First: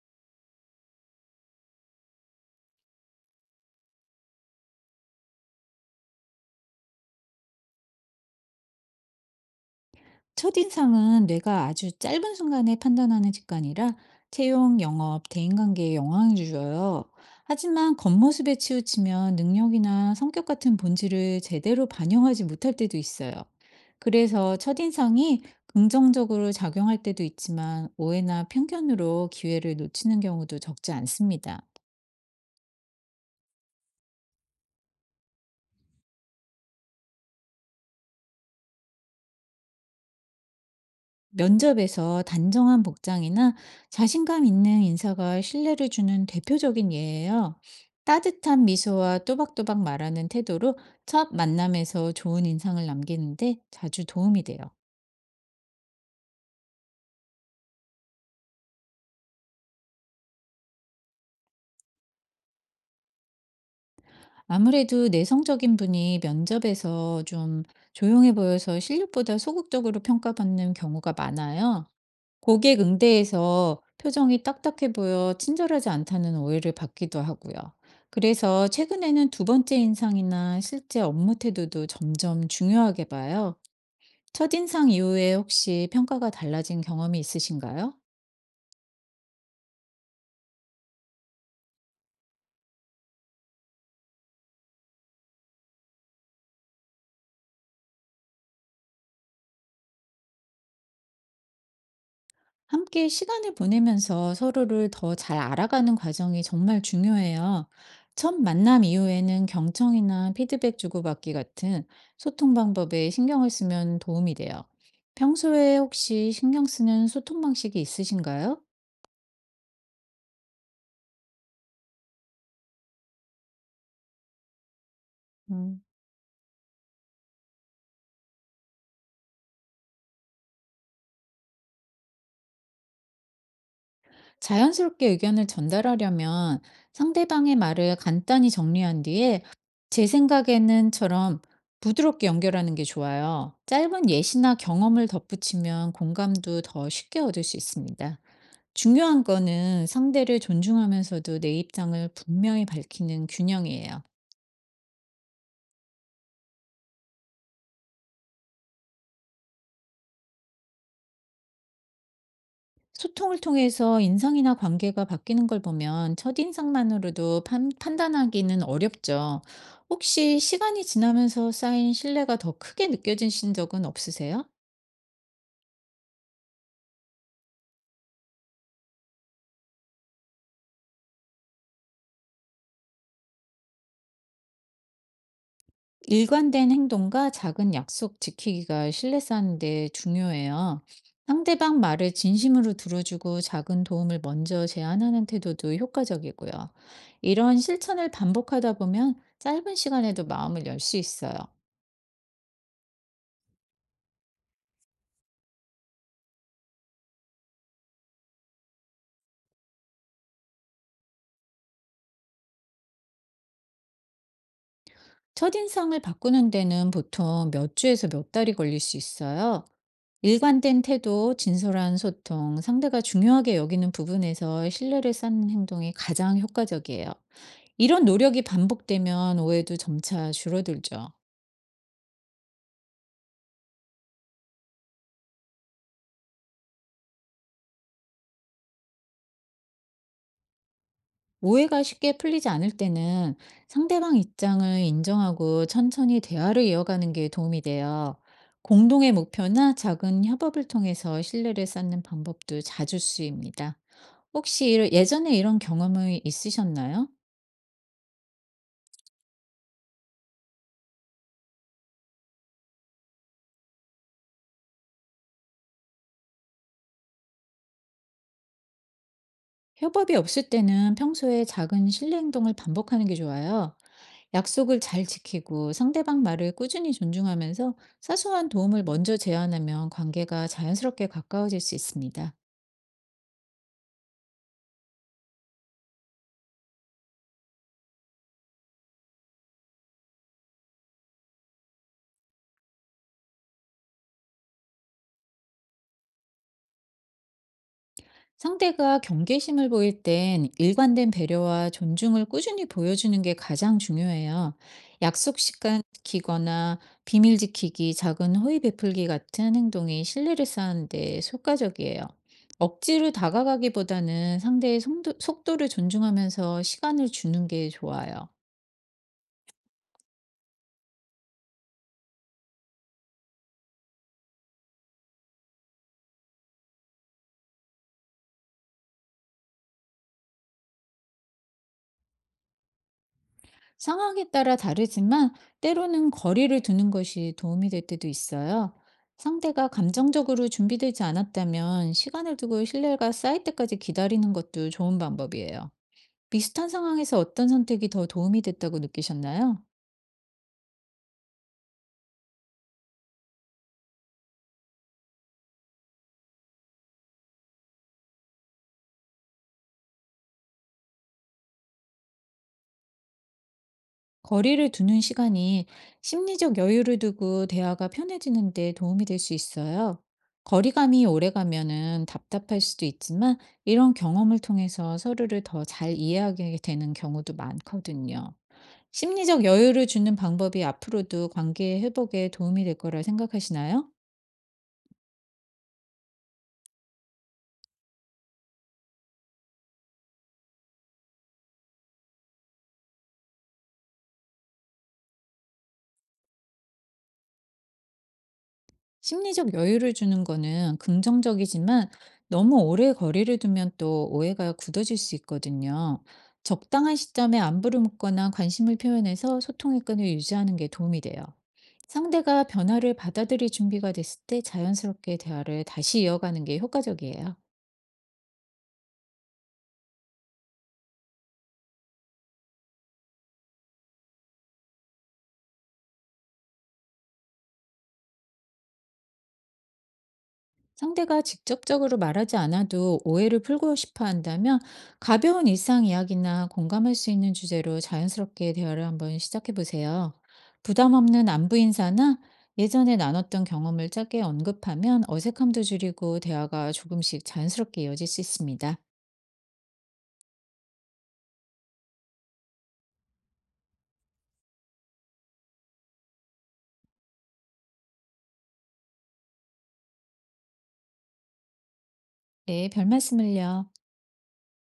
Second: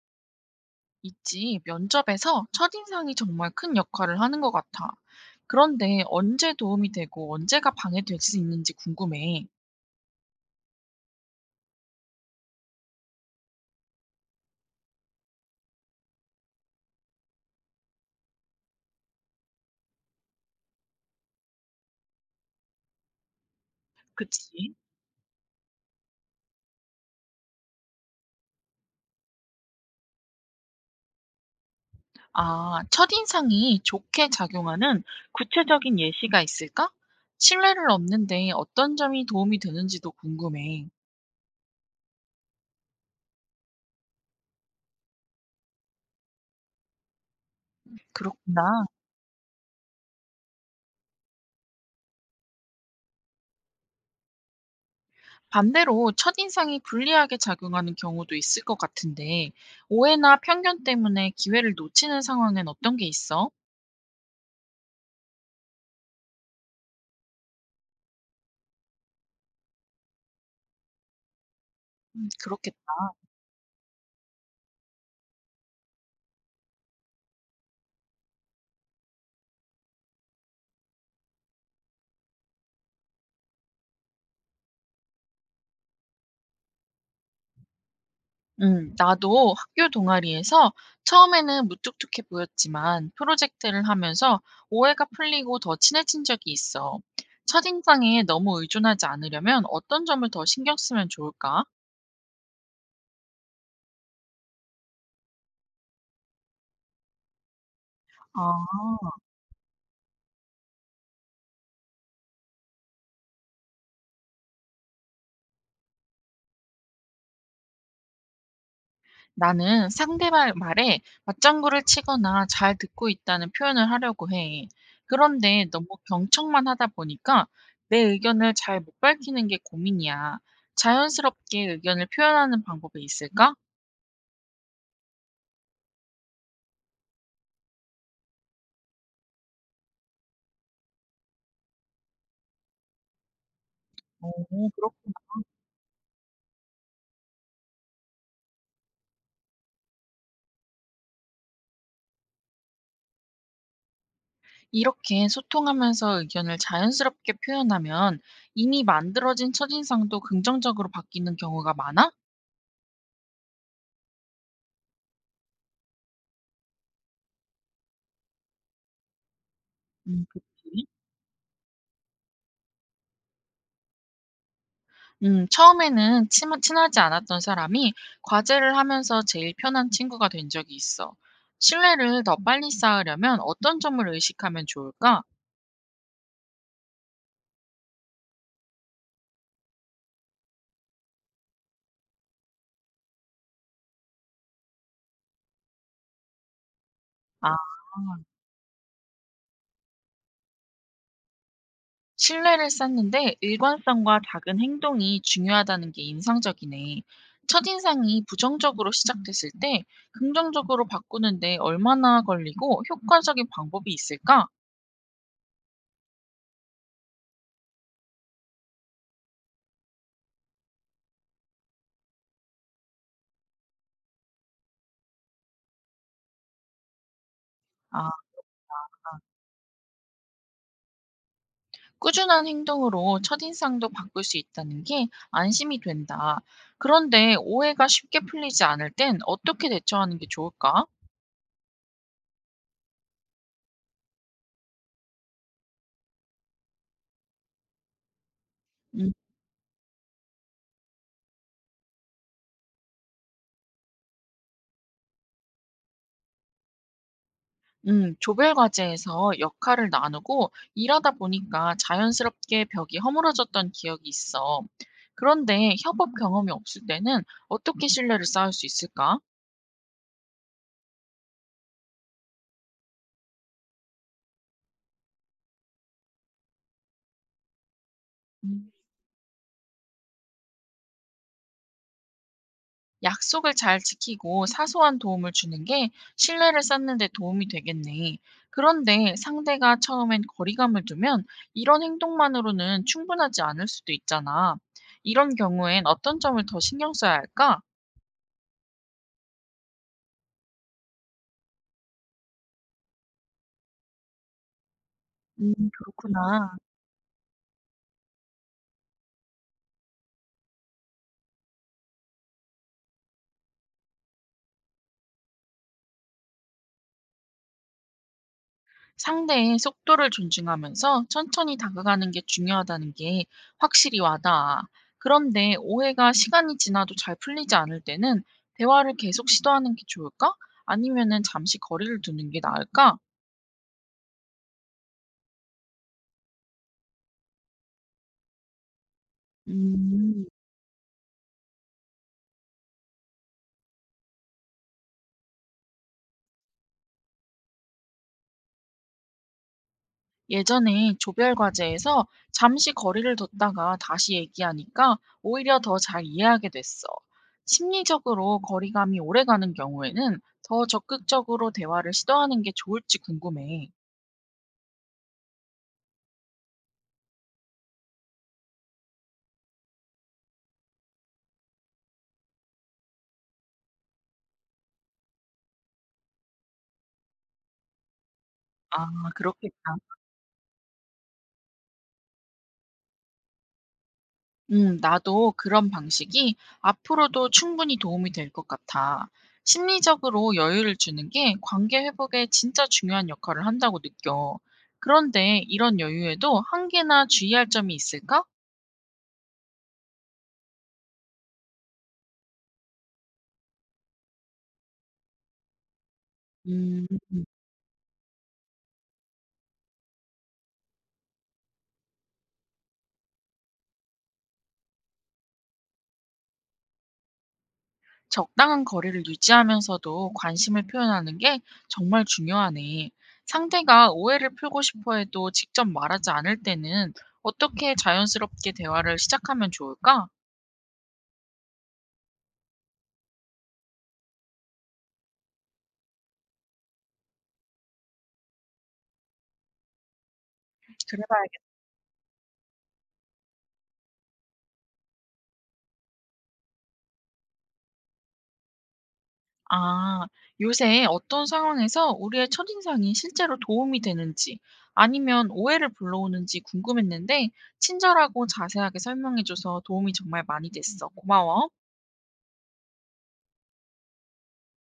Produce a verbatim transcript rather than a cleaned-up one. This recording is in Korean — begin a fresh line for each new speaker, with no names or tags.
있지. 면접에서 첫인상이 정말 큰 역할을 하는 것 같아. 그런데 언제 도움이 되고 언제가 방해될 수 있는지 궁금해.
첫인상은 뇌가 아주 짧은 순간에 판단하는 직관이라 채용, 영업, 대인관계에 영향을 주어요. 하지만 겉모습에 치우치면 능력이나 성격 같은 본질을 제대로 반영하지 못할 때도 있어요. 그래서
그치?
첫인상이 긍정적으로 작용할 때도 있지만 오해나 편견으로 기회를 놓치는 경우도 적지 않습니다.
아, 첫인상이 좋게 작용하는 구체적인 예시가 있을까? 신뢰를 얻는데 어떤 점이 도움이 되는지도 궁금해.
면접에서 단정한 복장이나 자신감 있는 인사가 신뢰를 주는 대표적인 예예요. 따뜻한
그렇구나.
미소와 또박또박 말하는 태도로 첫 만남에서 좋은 인상을 남기는데 자주 도움이 돼요.
반대로 첫인상이 불리하게 작용하는 경우도 있을 것 같은데, 오해나 편견 때문에 기회를 놓치는 상황엔 어떤 게 있어?
아무래도 내성적인 분이 면접에서 좀 조용해 보여서 실력보다 소극적으로 평가받는 경우가 많아요.
음,
고객
그렇겠다.
응대에서 표정이 딱딱해 보여 친절하지 않다는 오해를 받기도 하고요. 그래서 최근에는 두 번째 인상이나 실제 업무 태도도 점점 중요하게 봐요. 첫인상 이후에 혹시 평가가 달라진 경험이 있으신가요?
음, 나도 학교 동아리에서 처음에는 무뚝뚝해 보였지만 프로젝트를 하면서 오해가 풀리고 더 친해진 적이 있어. 첫인상에 너무 의존하지 않으려면 어떤 점을 더 신경 쓰면 좋을까?
함께 시간을 보내면서 서로를 더 잘 알아가는 과정이 정말 중요해요. 첫
아,
만남 이후에는 경청이나 피드백 주고받기 같은 소통 방법에 신경을 쓰면 도움이 돼요. 평소에 혹시 신경 쓰는 소통 방식이 있으신가요?
나는 상대 말, 말에 맞장구를 치거나 잘 듣고 있다는 표현을 하려고 해. 그런데
음.
너무 경청만 하다 보니까 내 의견을 잘 못 밝히는 게 고민이야. 자연스럽게 의견을 표현하는 방법이 있을까?
자연스럽게 의견을 전달하려면 상대방의 말을 간단히 정리한 뒤에 제 생각에는처럼 부드럽게 연결하는 게 좋아요. 짧은 예시나
오,
경험을 덧붙이면 공감도 더 쉽게 얻을 수 있습니다. 중요한 거는 상대를 존중하면서도 내 입장을 분명히 밝히는 균형이에요.
이렇게 소통하면서 의견을 자연스럽게 표현하면 이미 만들어진 첫인상도 긍정적으로 바뀌는 경우가 많아?
소통을 통해서 인상이나 관계가 바뀌는 걸 보면 첫인상만으로도 판, 판단하기는 어렵죠.
음,
혹시 시간이
그치.
지나면서 쌓인 신뢰가 더 크게 느껴지신 적은 없으세요?
음, 처음에는 친, 친하지 않았던 사람이 과제를 하면서 제일 편한 친구가 된 적이 있어. 신뢰를 더 빨리 쌓으려면 어떤 점을 의식하면 좋을까?
일관된 행동과 작은 약속 지키기가 신뢰 쌓는 데 중요해요. 상대방 말을 진심으로 들어주고 작은 도움을 먼저 제안하는 태도도 효과적이고요.
아,
이런 실천을 반복하다 보면 짧은 시간에도 마음을 열 수 있어요.
신뢰를 쌓는데 일관성과 작은 행동이 중요하다는 게 인상적이네. 첫인상이 부정적으로 시작됐을 때 긍정적으로 바꾸는데 얼마나 걸리고 효과적인 방법이 있을까?
첫인상을 바꾸는 데는 보통 몇 주에서 몇 달이 걸릴 수 있어요. 일관된 태도, 진솔한 소통, 상대가 중요하게 여기는 부분에서 신뢰를 쌓는 행동이 가장 효과적이에요.
아,
이런 노력이 반복되면 오해도 점차 줄어들죠.
꾸준한 행동으로 첫인상도 바꿀 수 있다는 게 안심이 된다. 그런데 오해가 쉽게 풀리지 않을 땐 어떻게 대처하는 게 좋을까?
오해가 쉽게 풀리지 않을 때는 상대방 입장을 인정하고 천천히 대화를 이어가는 게 도움이 돼요.
음.
공동의 목표나 작은 협업을 통해서 신뢰를 쌓는 방법도 자주 쓰입니다. 혹시 이런- 예전에 이런 경험이 있으셨나요?
음, 조별 과제에서 역할을 나누고 일하다 보니까 자연스럽게 벽이 허물어졌던 기억이 있어. 그런데 협업 경험이 없을 때는 어떻게 신뢰를 쌓을 수 있을까?
협업이 없을 때는 평소에 작은 실내 행동을 반복하는 게 좋아요. 약속을 잘 지키고 상대방 말을 꾸준히 존중하면서 사소한
음.
도움을 먼저 제안하면 관계가 자연스럽게 가까워질 수 있습니다.
약속을 잘 지키고 사소한 도움을 주는 게 신뢰를 쌓는 데 도움이 되겠네. 그런데 상대가 처음엔 거리감을 두면 이런 행동만으로는 충분하지 않을 수도 있잖아. 이런 경우엔 어떤 점을 더 신경 써야 할까?
상대가 경계심을 보일 땐 일관된 배려와 존중을 꾸준히 보여주는 게 가장 중요해요. 약속
음,
시간
그렇구나.
지키거나 비밀 지키기, 작은 호의 베풀기 같은 행동이 신뢰를 쌓는데 효과적이에요. 억지로 다가가기보다는 상대의 속도, 속도를 존중하면서 시간을 주는 게 좋아요.
상대의 속도를 존중하면서 천천히 다가가는 게 중요하다는 게 확실히 와닿아. 그런데 오해가 시간이 지나도 잘 풀리지 않을 때는 대화를 계속 시도하는 게 좋을까? 아니면은 잠시 거리를 두는 게 나을까?
상황에 따라 다르지만 때로는 거리를 두는 것이 도움이 될 때도 있어요. 상대가
음,
감정적으로 준비되지 않았다면 시간을 두고 신뢰가 쌓일 때까지 기다리는 것도 좋은 방법이에요. 비슷한 상황에서 어떤 선택이 더 도움이 됐다고 느끼셨나요?
예전에 조별 과제에서 잠시 거리를 뒀다가 다시 얘기하니까 오히려 더 잘 이해하게 됐어. 심리적으로 거리감이 오래가는 경우에는 더 적극적으로 대화를 시도하는 게 좋을지 궁금해.
거리를 두는 시간이 심리적 여유를 두고 대화가 편해지는 데 도움이 될 수 있어요. 거리감이 오래가면은 답답할 수도 있지만 이런 경험을 통해서 서로를 더 잘 이해하게 되는 경우도 많거든요.
아,
심리적
그렇겠다.
여유를 주는 방법이 앞으로도 관계 회복에 도움이 될 거라 생각하시나요?
음, 나도 그런 방식이 앞으로도 충분히 도움이 될 것 같아. 심리적으로 여유를 주는 게 관계 회복에 진짜 중요한 역할을 한다고 느껴. 그런데 이런 여유에도 한계나 주의할 점이 있을까?
심리적 여유를 주는 거는 긍정적이지만 너무 오래 거리를 두면 또 오해가 굳어질 수 있거든요.
음.
적당한 시점에 안부를 묻거나 관심을 표현해서 소통의 끈을 유지하는 게 도움이 돼요. 상대가 변화를 받아들일 준비가 됐을 때 자연스럽게 대화를 다시 이어가는 게 효과적이에요.
적당한 거리를 유지하면서도 관심을 표현하는 게 정말 중요하네. 상대가 오해를 풀고 싶어 해도 직접 말하지 않을 때는 어떻게 자연스럽게 대화를 시작하면 좋을까?
상대가 직접적으로 말하지 않아도 오해를 풀고 싶어 한다면 가벼운 일상 이야기나 공감할 수 있는 주제로 자연스럽게 대화를 한번 시작해 보세요. 부담
그래.
없는 안부 인사나 예전에 나눴던 경험을 짧게 언급하면 어색함도 줄이고 대화가 조금씩 자연스럽게 이어질 수 있습니다.
아, 요새 어떤 상황에서 우리의 첫인상이 실제로 도움이 되는지 아니면 오해를 불러오는지 궁금했는데 친절하고 자세하게 설명해줘서 도움이 정말 많이 됐어. 고마워.
네, 별 말씀을요.